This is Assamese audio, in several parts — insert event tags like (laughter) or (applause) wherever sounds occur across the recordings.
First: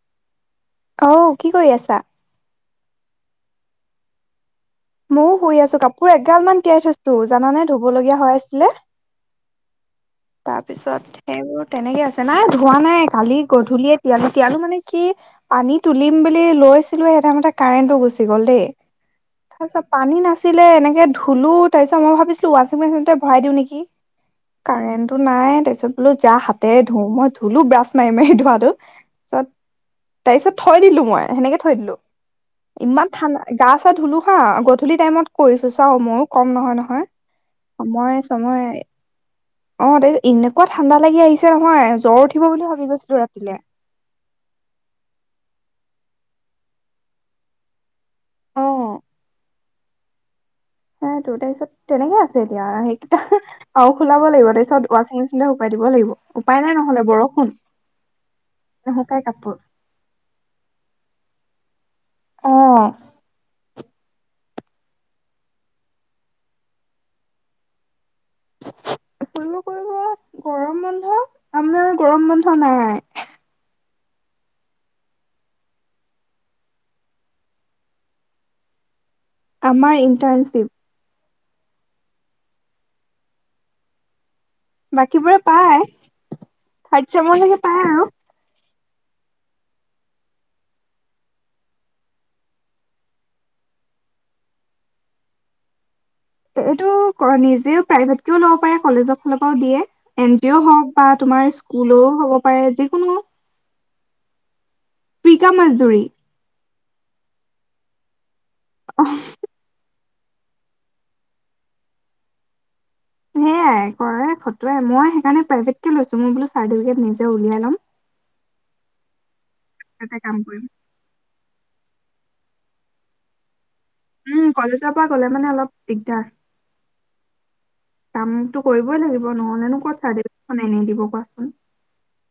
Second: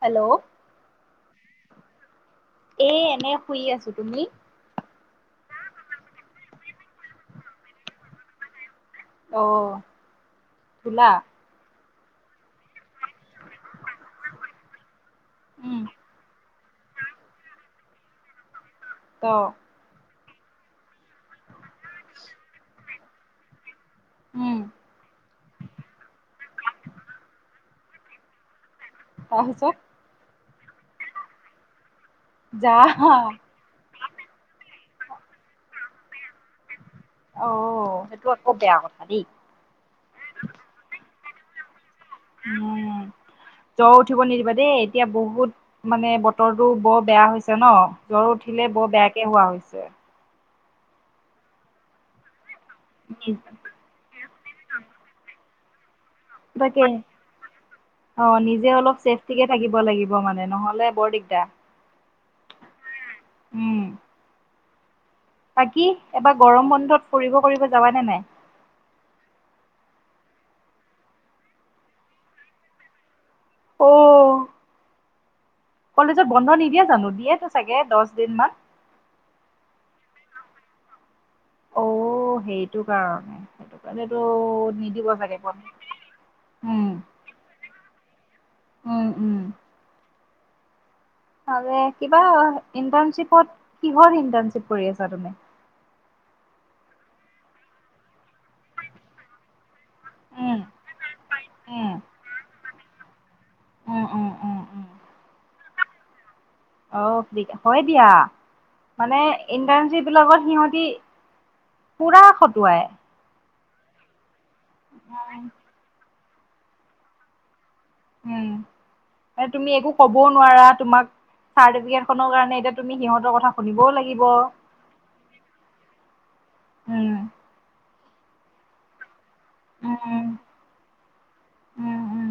হেল্ল'অ অ', কি কৰি আছা? এ এনে শুই আছো তুমি। মইয়ো শুই আছো কাপোৰ এগাল মান তিয়াই থৈছো জানে ধুব লগগীয়া হৈ আছিলে। অ তাৰপিছত ধূলা সেইবোৰ তেনেকে আছে নাই ধোৱা নাই। কালি গধূলিয়ে তিয়ালো তিয়ালো মানে কি পানী উম তুলিম বুলি লৈছিলোঁ। ছিলো সেইটা মতে কাৰেন্ট গুচি গ'ল দেই। অ'। তাৰিছত পানী নাছিলে এনেকে ধুলো তাৰপিছত মই ভাবিছিলো ৱাচিং মেচিনতে ভৰাই দিওঁ নেকি। উম। কাৰেণ্টটো নাই তাৰপিছত বোলো যা হাতেৰে ধোও মই ধুলো ব্ৰাছ মাৰি মাৰি ধোৱাটো। পিছত তাৰপিছত তাৰ পিছত থৈ দিলোঁ মই, তেনেকৈ থৈ দিলোঁ, যা ইমান ঠাণ্ডা। গা চা ধুলো, হা গধূলি টাইমত কৰিছোঁ, চাওঁ মই ও কম নহয় নহয়। অ সময় সেইটো আকৌ চময়। বেয়া কথা দেই অ' তাৰপিছত এনেকুৱা ঠাণ্ডা লাগি আহিছে নহয়, জ্বৰ উঠি আহিব বুলি ভাবি উম গৈছিলোঁ ৰাতিলৈ। জ্বৰ উঠিব নিদিবা দেই, এতিয়া বহুত মানে বতৰটো বৰ বেয়া হৈছে ন'। জ্বৰ উঠিলে বৰ বেয়াকে হোৱা হৈছে। সেইটো তাৰপিছত তেনেকে আছে এতিয়া আহ। কি। আৰু শুকাব লাগিব, তাৰপিছত ৱাশ্বিং মেচিন শুকুৱাই দিব লাগিব, উপায় নাই তাকে নহ'লে বৰষুণ। অ' নিজে অলপ নুশুকাই ছেফটিকে কাপোৰ থাকিব লাগিব মানে, নহ'লে বৰ ডিগদাৰ। অ'। উম্। বাকী এবাৰ গৰম বন্ধত ফুৰিব কৰিব যাবা নে নাই। কৰিব' কৰিব', গৰম বন্ধ, আমাৰ গৰম বন্ধ নাই। অঁ'। কলেজত বন্ধ নিদিয়ে জানো, দিয়েতো চাগে দহ দিন মান। আমাৰ ইণ্টাৰ্নশ্বিপ। অ', সেইটো কাৰণে, সেইটো কাৰণেতোত। নিদিব চাগে ব, উম। সমূহীয়াকৈ পাই আৰু। উম উম। ভালে, কিবা ইণ্টাৰ্নশ্বিপত কিহৰ ইণ্টাৰ্নশ্বিপত কৰি আছা তুমি? এইটো, নিজেও প্ৰাইভেটকেও ল'ব পাৰে কলেজৰ ফালৰ পৰাও দিয়ে। উম এনটিও হওক বা স্কুলও হ'ব পাৰে যিকোনো। অ', অ', অ'। ফ্ৰী কা মাজদুৰী। অ' ফ্ৰীকা, হৈ দিয়া অ মানে। ইণ্টাৰ্ৰনশিপ বিলাকত সিহঁতি পুৰা খটুৱাই। সেইয়াই কৰে খটুৱাই, মই সেইকাৰণে উম প্ৰাইভেটকে লৈছো মোৰ বোলো চাৰ্টিফিকেট নিজে উলিয়াই লম। উম, এই তুমি একো তাতে কবও কাম কৰিম নোৱাৰা তোমাক। চাৰ্টিফিকেটখনৰ কাৰণে, এতিয়া তুমি এতিয়া সিহঁতৰ কথা শুনিবও লাগিব। উম, কলেজৰ পৰা গলে মানে অলপ দিগদাৰ। উম কামতো কৰিবই লাগিব নহ'লেনো কত উম চাৰ্টিফিকেট খন এনেই দিব কোৱাচোন। উম উম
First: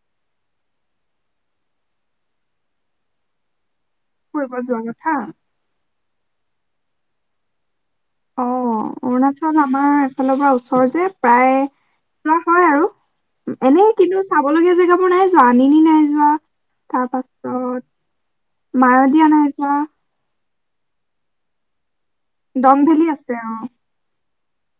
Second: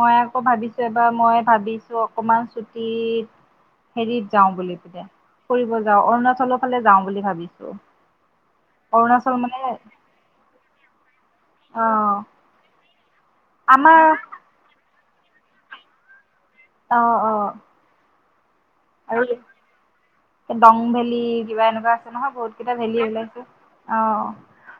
মই আকৌ ভাবিছো এবাৰ মই ভাবিছো অকমান ছুতি। হেৰিত যাওঁ ফুৰিব বুলি যোৱা ভাবিছোঁ, কথা ফুৰিব যাওঁ, অৰুণাচলৰ ফালে যাওঁ বুলি ভাবিছোঁ। অ' অৰুণাচল আমাৰ, আমাৰ ফালৰ পৰা ওচৰ যে প্ৰায় অ যোৱা হয় আৰু এনেই আমাৰ কিন্তু চাব লগীয়া জেগাবোৰ নাই যোৱা আনিনি নাই যোৱা, অ তাৰ অ পাছত আৰু মায়'দিয়া না‌ই জোৱা। দং ভেলী, কিবা এনেকুৱা আছে নহয়, বহুত কেইটা দং ভেলি ভেলী আছে উলাইছে। অ অ'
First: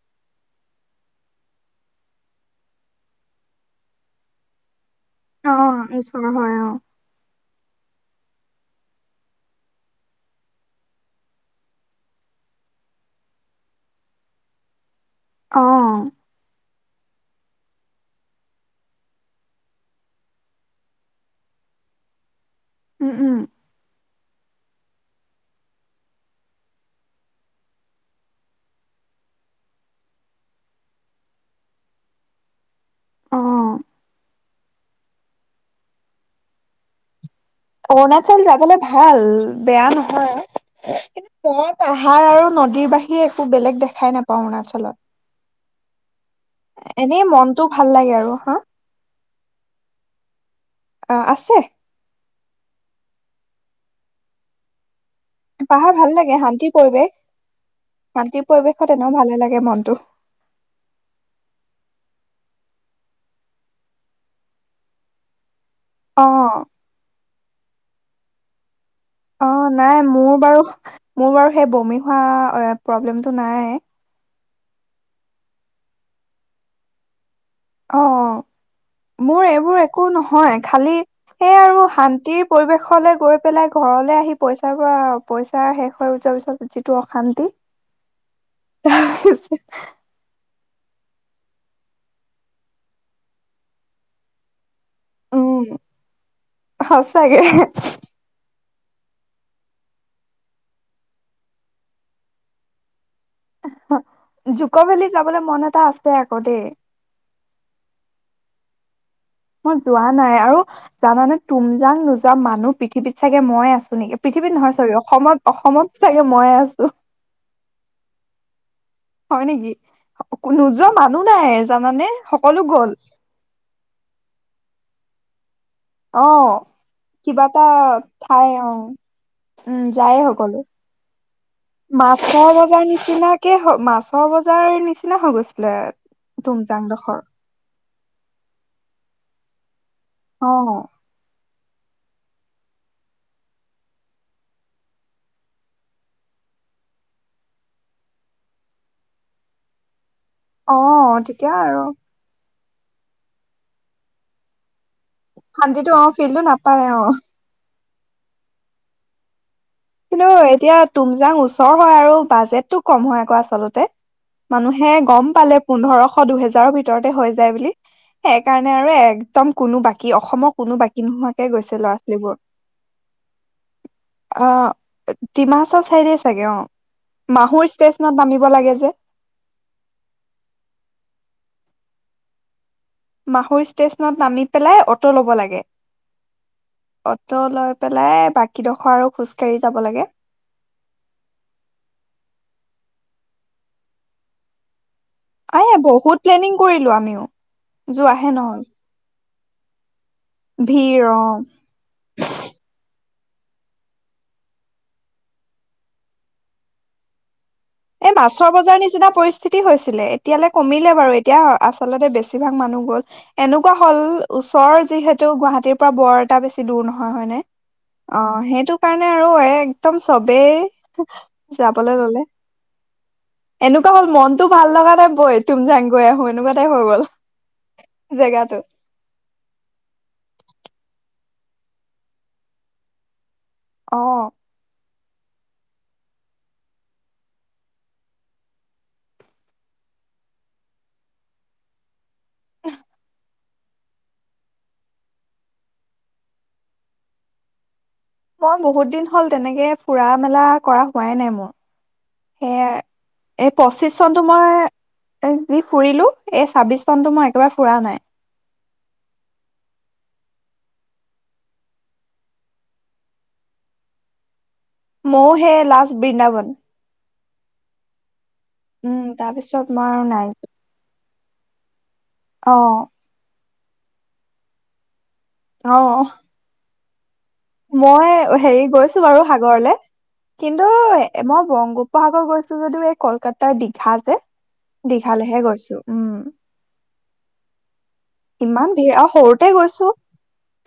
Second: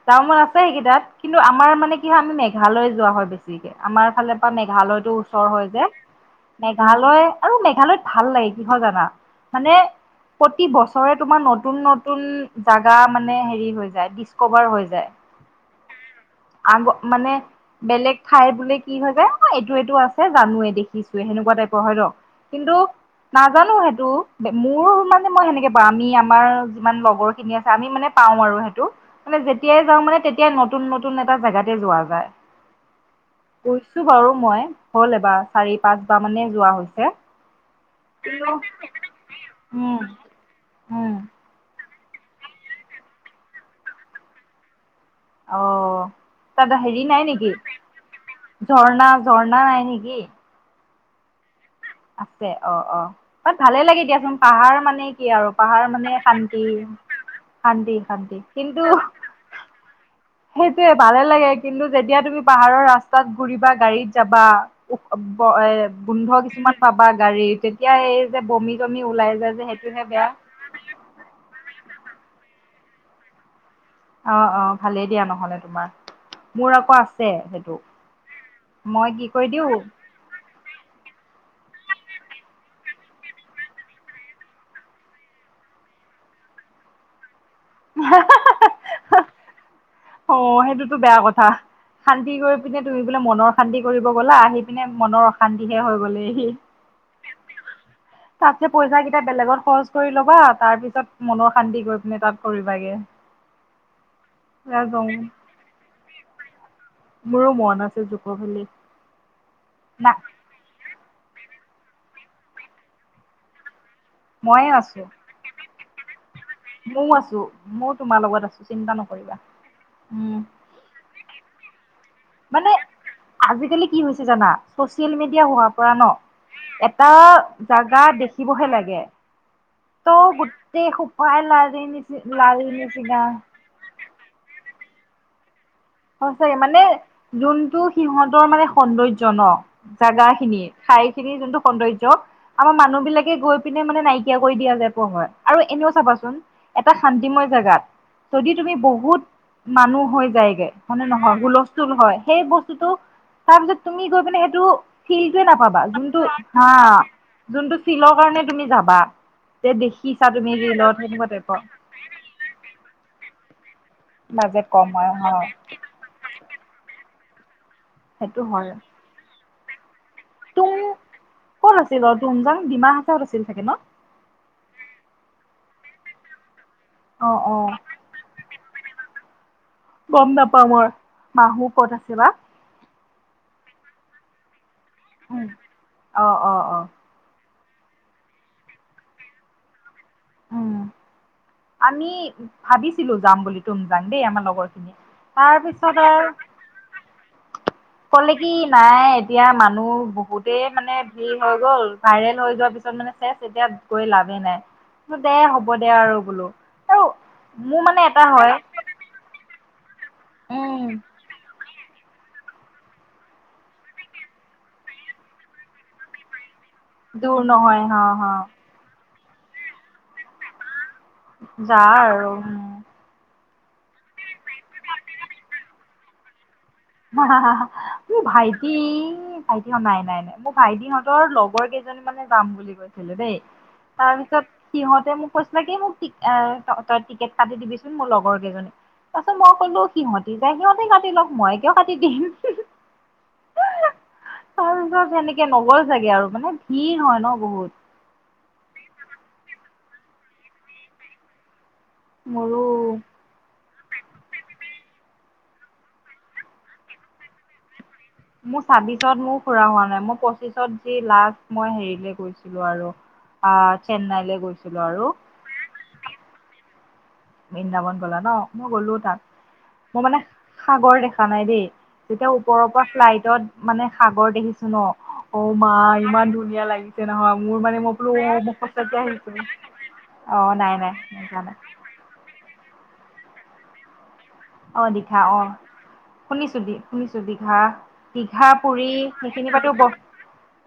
যাব মন‌ আছে সেইকেইটাত, কিন্তু আমাৰ মানে কি হয়, আমি মেঘালয় যোৱা হয় বেছি। আমাৰ ফালৰ পৰা মেঘালয়তো, ওচৰৰ অ হয় যে, ওচৰ হয় অ মেঘালয় আৰু মেঘালয়ত ভাল লাগে কি হয় জানা। মানে প্ৰতি বছৰে তোমাৰ নতুন নতুন জাগা মানে হেৰি হৈ যায় কোভাৰ হৈ যায়। অ'। আগ- মানে বেলেগ ঠাই বুলি কি হৈ যায় অ' এইটো এইটো আছে জানোৱে দেখিছোৱে সেনেকুৱা টাইপৰ হয় ন'। কিন্তু উ উম। জানোঁ সেইটো মোৰ মানে মই সেনেকে বা আমি আমাৰ যিমান লগৰ খিনি আছে আমি মানে পাওঁ আৰু সেইটো মানে যেতিয়াই যাওঁ মানে তেতিয়াই নতুন নতুন এটা জেগাতে যোৱা যায়। অ' গইছোঁ বাৰু মই হ'ল এবাৰ চাৰি পাঁচবাৰ মানে যোৱা হৈছে। অৰুণাচল কিন্তু যাবলে ভাল বেয়া উম, নহয় উম, মই পাহাৰ আৰু নদীৰ বাহিৰে একো বেলেগ দেখাই নাপাওঁ অৰুণাচলত। অ তাত হেৰি এনেই নাই নেকি মনটো ভাল লাগে আৰু হা ঝৰ্ণা ঝৰ্ণা নাই নেকি? অ' আছে। আছে অ' অ' তাত ভালে লাগে দিয়াচোন পাহাৰ মানে কি আৰু পাহাৰ ভাল মানে লাগে শান্তি শান্তিৰ পৰিৱেশ শান্তি শান্তি শান্তিৰ পৰিৱেশত কিন্তু এনেও ভালে লাগে মনটো সেইটোয়ে ভালে লাগে কিন্তু যেতিয়া তুমি পাহাৰৰ ৰাস্তাত ঘুৰিবা গাড়ীত যাবা উ- এ অ গোন্ধ কিছুমান পাবা গাড়ী তেতিয়া এই যে বমি চমি ওলাই অ যায় যে নাই সেইটোহে বেয়া। মোৰ বাৰু মোৰ বাৰু সেই বমি হোৱা প্ৰব্লেমটো নাই। অ' অ' ভালেই দিয়া নহ'লে তোমাৰ মোৰ আকৌ আছে সেইটো। মই কি অ' মোৰ কৰি এইবোৰ দিওঁ একো নহয় খালি সেই আৰু আৰু শান্তিৰ পৰিৱেশলে গৈ পেলাই ঘৰলে আহি পইচাৰ পৰা পইচা শেষ হৈ যোবা পিছত তো অশান্তি। (unintelligible) (unintelligible) অ' সেইটোতো বেয়া কথা শান্তি কৰি পিনে তুমি বোলে মনৰ শান্তি কৰিব গ'লা আহি আহি পিনে মনৰ উম অশান্তিহে হৈ গলে হি সঁচাকে তাত যে পইচা কেইটা বেলেগত খৰচ কৰি ল'বা তাৰ পিছত মনৰ শান্তি গৈ পিনে তাত কৰিবাগে। জুক ভেলি যাবলৈ মন এটা আছে আকৌ দেই। মোৰো মন আছে জুক ভেলি। মই যোৱা না নাই আৰু জানানে তুম যাং নোযোৱা মানুহ পৃথিৱীত চাগে মই আছোঁ নেকি। পৃথিৱীত মইয়ে নহয় চৰি অসমত অসমত চাগে মই আছোঁ। ময়ো আছোঁ ময়ো তোমাৰ লগত আছোঁ চিন্তা নকৰিবা উম। যোৱা মানুহ নাই জানানে সকলো মানে গ'ল। আজিকালি কি হৈছে জানা চচিয়েল মিডিয়া হোৱা কৰা অ ন' এটা কিবা এটা জাগা ঠাই দেখিবহে অ লাগে উম ত যায়ে সকলো গুটেই সোপা লাৰি- নিচিগা লাৰি নিচিগা ছয় বজাৰ নিচিনা হৈ গৈছিলে হৈছে মানে তুমজাংডোখৰ যোনটো সিহঁতৰ মানে সৌন্দৰ্য ন জাগা অ খিনি ঠাইখিনিৰ যোনটো সৌন্দৰ্য আমাৰ মানুহ বিলাকে গৈ পিনে মানে নাইকিয়া কৰি দিয়া যায় পঢ় হয় আৰু এনেও চাবাচোন এটা শান্তিময় জেগাত যদি তুমি বহুত মানুহ হৈ যায় অ মানে নহয় তেতিয়া আৰু সুলচতুল হয় সেই বস্তুটো তাৰ পিছত তুমি গৈ পিনে সেইটো শিলটোৱে নাপাবা শান্তিটো অ যোনটো ফিল্ডটো হা, নাপায় অ যোনটো শিলৰ কাৰণে তুমি যাবা। তে কিন্তু দেখিছা তুমি এতিয়া ৰিলত সেনেকুৱা তুমজাং টাইপৰ। ওচৰ আৰু বাজেটো ক'ম হয়, আকৌ আচলতে বাজেট কম মানুহে হয় অ গ'ম পালে। পোন্ধৰশ দুহেজাৰৰ ভিতৰতে হৈ যায় বুলি, সেই সেইটো হয় কাৰণে আৰু একদম কোনো বাকী কি অসমৰ কোনো তুম বাকী নোহোৱাকে ক'ত গৈছে আছিল অ ল'ৰা-ছোৱালীবোৰ। তুমজাং ডিমা হাচাওত আছিল চাগে ন অ', ডিমা হাছাওৰ চাইডে চাগে অ', অ অ মাহুৰ ষ্টেচনত নামিব লাগে যে। গ'ম নাপাওঁ মই মাহুৰ ক'ত আছে বা? মাহুৰ ষ্টেচনত নামি পেলাই অ'টো ল'ব উম লাগে। অ অ অ অ'টো লৈ পেলাই বাকীডোখৰ আৰু খোজকাঢ়ি যাব লাগে। উম। আমি ভাবিছিলো যাম বুলি তুমজাং দেই আমাৰ লগৰ খিনি এ তাৰপিছত বহুত আৰু প্লেনিং কৰিলো আমিও। যোৱাহে ক'লে কি নহল নাই এতিয়া মানুহ বহুতেই মানে ভিৰ হৈ গ'ল। ভাইৰেল হৈ যোৱাৰ পিছত মানে চেচ এতিয়া গৈ লাভেই নাই। দে হ'ব দে আৰু বোলো আৰু মোৰ মানে এ এটা মাছৰ হয় বজাৰ নিচিনা পৰিস্থিতি হৈছিলে, এতিয়ালৈ কমিলে উম বাৰু এতিয়া আচলতে বেছিভাগ মানুহ গ'ল। এনেকুৱা হ'ল ওচৰৰ যিহেতু গুৱাহাটীৰ পৰা বৰ এটা বেছি দূৰ নহয়। হয়, হয়, দূৰ নে? নহয় হ হ অ', সেইটো কাৰণে আৰু একদম চবেই যা যাবলে ল'লে। আৰু উম। এনেকুৱা হ'ল মনত ভাল লগা নাই বৈ তুমজাং গৈ আহো এনেকুৱা টাইপ হৈ গ'ল। মোৰ জেগাটো ভাইটি ভাইটিহত নাই নাই নাই মোৰ ভাইটিহঁতৰ লগৰ কেইজনী মানে যাম বুলি কৈছিলে দেই। অ তাৰপিছত সিহতে মোক কৈছিলে কি মোক তই টিকেট কাতি দিবিচোন মোৰ লগৰ কেইজনী। তাৰপিছত মই কলো সিহঁতি যায় সিহঁতে কাটি লওক মই কিয় কাটি দিম। তাৰপিছত সেনেকে নগ'ল চাগে আৰু মানে ভিৰ হয় ন' বহুত! মই বহুত দিন হ'ল তেনেকে ফুৰা-মেলা কৰা হোৱাই নাই মোৰ। সেয়া। মোৰো এই পঁচিশ চনতটো মই যি ফুৰিলো, এই ছাব্বিছ চনটো মই একেবাৰে ফুৰা নাই। মোৰ ছাব্বিশত মোৰ ফুৰা হোৱা নাই, মই পঁচিছত যি লাষ্ট মই হেৰিলৈ গৈছিলো আৰু। অ', চেন্নাইলৈ গৈছিলৈ। মইও হেই লাষ্ট বৃন্দাবন। বৃন্দাবন গ'লা ন'? মই গ'লো উম, তাৰপিছত মই তাত মোৰ আৰু মানে নাই সাগৰ দেখা নাই দেই, যেতিয়া ওপৰৰ পৰা অ', ফ্লাইটত মানে সাগৰ দেখিছো ন' অ', মা অ', ইমান ধুনীয়া লাগিছে নহয় মোৰ মানে মই বোলো অ', মই হেৰি গৈছো সঁচাকে বাৰু আহিছো সাগৰলে অ', কিন্তু নাই নাই মই (unintelligible) নাই। (unintelligible) গৈছো যদিও এই কলকাতাৰ দীঘা যে অ দীঘা দীঘালেহে অ গৈছো, উম। শুনিছো শুনিছো দিঘা দিঘা ইমান পুৰি ভিৰ আৰু সৰুতে সেইখিনিপাতো গৈছো ব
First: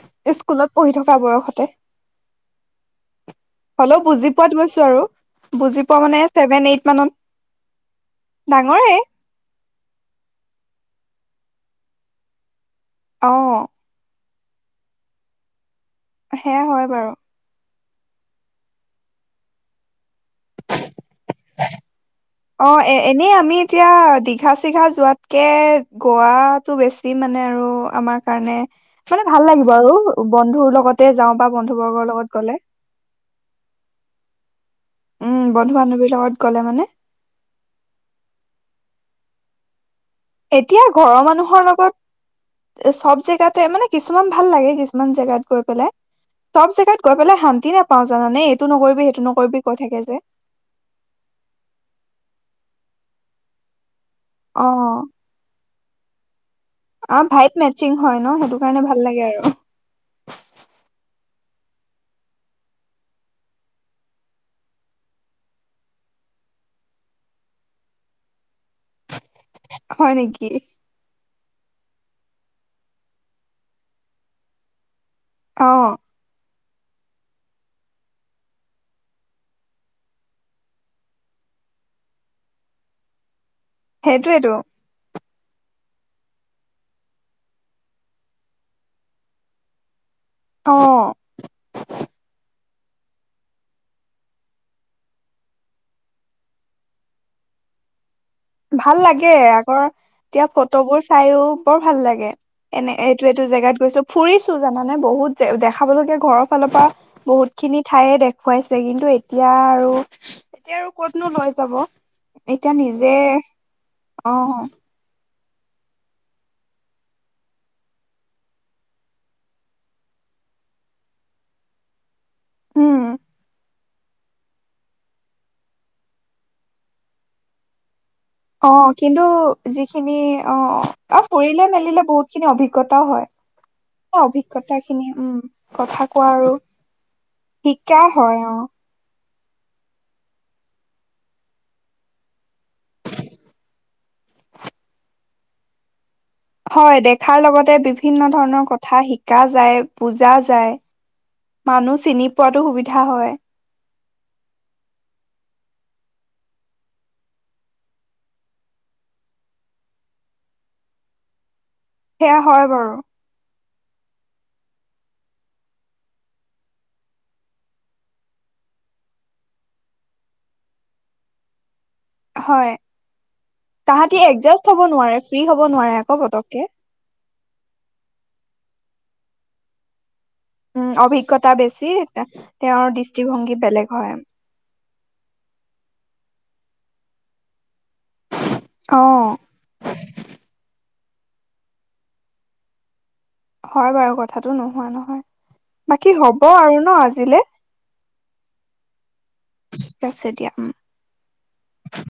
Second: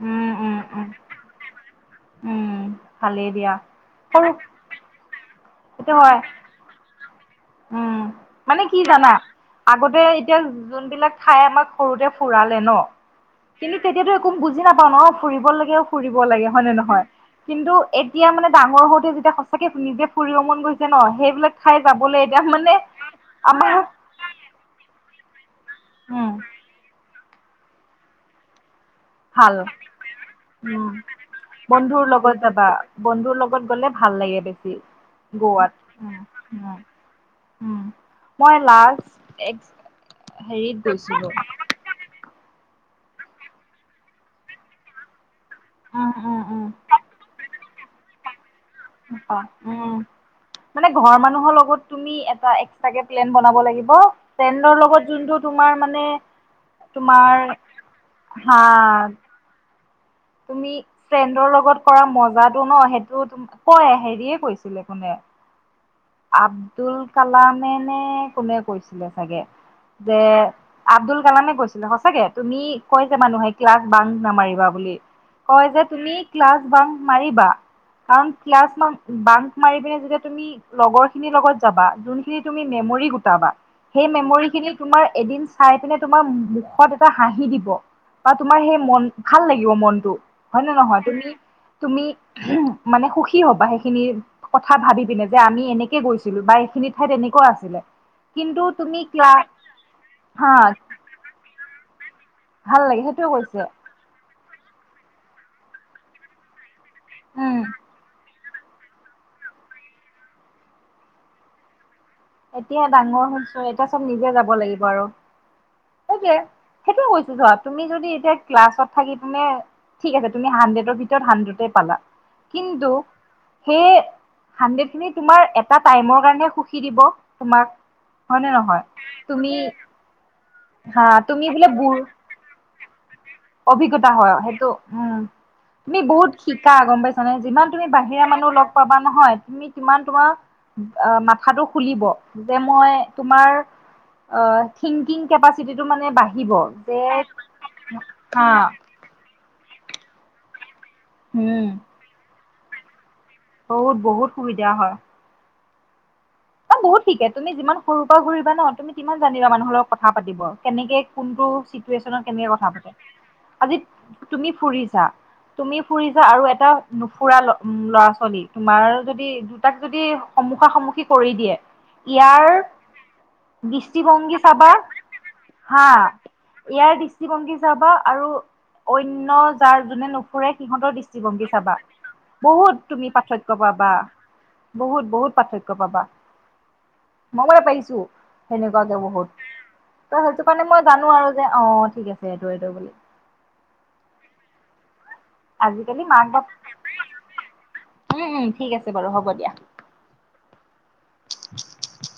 উম উম স্কুলত উম পঢ়ি থকা বয়সতে। উম ভালেই দিয়া হ'লেও বুজি সৰু পোৱাত গৈছো আৰু। বুজি সেইটো পোৱা মানে হয় ছেভেন এইট মানত। উম, মানে কি ডাঙৰে জানা? আগতে এতিয়া যোনবিলাক ঠাই আমাক সৰুতে ফুৰালে ন'? অ'। কিন্তু তেতিয়াতো একো বুজি নাপাও ন ফুৰিব লাগে আৰু ফুৰিব লাগে সেয়া হয় নে নহয় বাৰু কিন্তু এতিয়া মানে ডাঙৰ হওঁতে যেতিয়া সচাকে নিজে ফুৰিব মন গৈছে ন সেইবিলাক ঠাই যাবলে অ এ এনেই আমি এতিয়া দীঘা চিঘা যোৱাতকে উম গোৱাত টো বেছি মানে আৰু আমাৰ কাৰণে মানে ভাল লাগিব আৰু বন্ধুৰ উম লগতে যাওঁ বা বন্ধু বন্ধুৰ বৰ্গৰ লগত গ'লে যাবা বন্ধুৰ লগত গ'লে ভাল লাগে বেছি উম গ'ৱাত বন্ধু বান্ধৱীৰ লগত গ'লে মানে মই লাষ্ট এক্স এতিয়া ঘৰৰ মানুহৰ লগত চব জেগাতে মানে কিছুমান ভাল লাগে কিছুমান জেগাত গৈ পেলাই উম উম চব উম জেগাত গৈ পেলাই শান্তি নাপাওঁ জানানে নকৰিবি সেইটো নকৰিবি কৈ উম থাকে যে মানে ঘৰ মানুহৰ লগত তুমি এটা এক্সটাকে প্লেন বনাব লাগিব অ ফ্ৰেণ্ডৰ লগত যোনটো তোমাৰ মানে অ তোমাৰ ভাইট্ৰ মেচিং হয় ন সেইটো হা কাৰণে ভাল লাগে আৰু তুমি ফ্ৰেণ্ডৰ লগত কৰা মজাটো ন সেইটো তোমা কয় হেৰিয়ে কৈছিলে কোনে আব্দুল কালামে নে কোনে কৈছিলে চাগে হয় যে নেকি আব্দুল কালামে কৈছিলে সঁচাকে তুমি কৈ যে মানুহে ক্লাছ বাং নামাৰিবা বুলি কয় অ যে তুমি ক্লাছ বাম্প মাৰিবা কাৰণ ক্লাছ বাঙ বাম্প মাৰি পিনে যেতিয়া তুমি লগৰ খিনি লগত যাবা যোনখিনি তুমি মেমৰী গুটাবা, সেই মেমৰী সেইটোয়েতো খিনি তোমাৰ এদিন চাই পিনে তোমাৰ মুখত এটা হাঁহি দিব বা তোমাৰ সেই মন ভাল লাগিব মনটো হয় নে নহয় অ তুমি তুমি মানে সুখ খী হ'বা সেইখিনি কথা ভাবি পিনে যে আমি এনেকে গৈছিলো বা এইখিনি ঠাইত এনেকুৱা আছিলে কিন্তু ভাল তুমি ক্লা লাগে আগৰ এতিয়া হা ফটোবোৰ চাইও বৰ ভাল লাগে ভাল এনে লাগে সেইটোৱে এইটো এইটো কৈছে জেগাত গৈছো ফুৰিছো জানানে বহুত দেখাবলগীয়া ঘৰৰ ফালৰ পৰা উম বহুত খিনি ঠায়ে দে খুৱাইছে কিন্তু এতিয়া আৰু এতিয়া আৰু কতনো লৈ যাব এতিয়া ডাঙৰ হৈছে এতিয়া চব অ নিজেই যাব লাগিব আৰু সেইটোৱে সেইটোয়ে কৈছো চোৱা তুমি যদি এতিয়া ক্লাছত থাকি পিনে ঠিক আছে তুমি হাণ্ডেতৰ ভিতৰত হাণ্ডেডে পালা কিন্তু উম সেই হাণ্ড্ৰেড খিনি তোমাৰ এটা টাইমৰ কাৰণে সুখী দিব তোমাক হয়নে অ নহয় কিন্তু তুমি যিখিনি হা অ তুমি বোলে ফুৰিলে বুঢ় মেলিলে বহুত খিনি অভিজ্ঞতাও হয় অভিজ্ঞতা অ, হয় সেইটো অভিজ্ঞতা খিনি উম তুমি কথা কোৱা বহুত আৰু শিকা গম পাইছানে যিমান তুমি শিকা বাহিৰা হয় মানুহ অ লগ পাবা নহয় তুমি সিমান তোমাৰ মাথাটো খুলিব যে মই তোমাৰ অ থিংকিং কেপাচিটিটো মানে বাঢ়ি হয় দেখাৰ লগতে বিভিন্ন হা ধৰণৰ কথা শিকা যায়, বুজা যায় উম মানুহ চিনি পোৱাতো সুবিধা হয় বহুত বহুত সুবিধা হয় বহুত শিকে তুমি যিমান সৰুৰ পৰা ঘুৰিবা ন তুমি সিমান জানিবা মানুহৰ লগত কথা পাতিব কেনেকে, কোনটো চিটুৱেচনত সেয়া কেনেকে হয় কথা বাৰু পাতে আজি তুমি ফুৰিছা তুমি ফুৰিছা। আৰু এটা নুফুৰা ল'ৰা- ছোৱালী তোমাৰ যদি দুটাক যদি সন্মুখা, সন্মুখী, কৰি দিয়ে, ইয়াৰ হয় তাহাঁতি দৃষ্টিভংগী এডজাষ্ট চাবা। হ'ব নোৱাৰে ফ্ৰী হ'ব হা নোৱাৰে আকৌ পতককে ইয়াৰ দৃ দিষ্টিভংগী চাবা। আৰু অন্য যাৰ যোনে ন ফুৰে উম সিহঁতৰ দৃষ্টিভংগী অভিজ্ঞতা চাবা। বেছি বহুত তেওঁৰ তুমি দৃষ্টিভংগী পাৰ্থক্য বেলেগ পাবা। হয় বহুত, বহুত পাৰ্থক্য পাবা। মই পাইছোঁ সেনেকুৱাকে অ বহুত। ত সেইটো কাৰণে মই জানো। আৰু যে অ ঠিক আছে এইটো, এইটো বুলি। হয় বাৰু কথাটো নোহোৱা নহয়। আজিকালি বাকী মাক বাপ হব আৰু ন আজিলে? উম, উম ঠিক আছে বাৰু।। হ'ব দিয়া। ঠিক আছে দিয়া। উম (inaudible)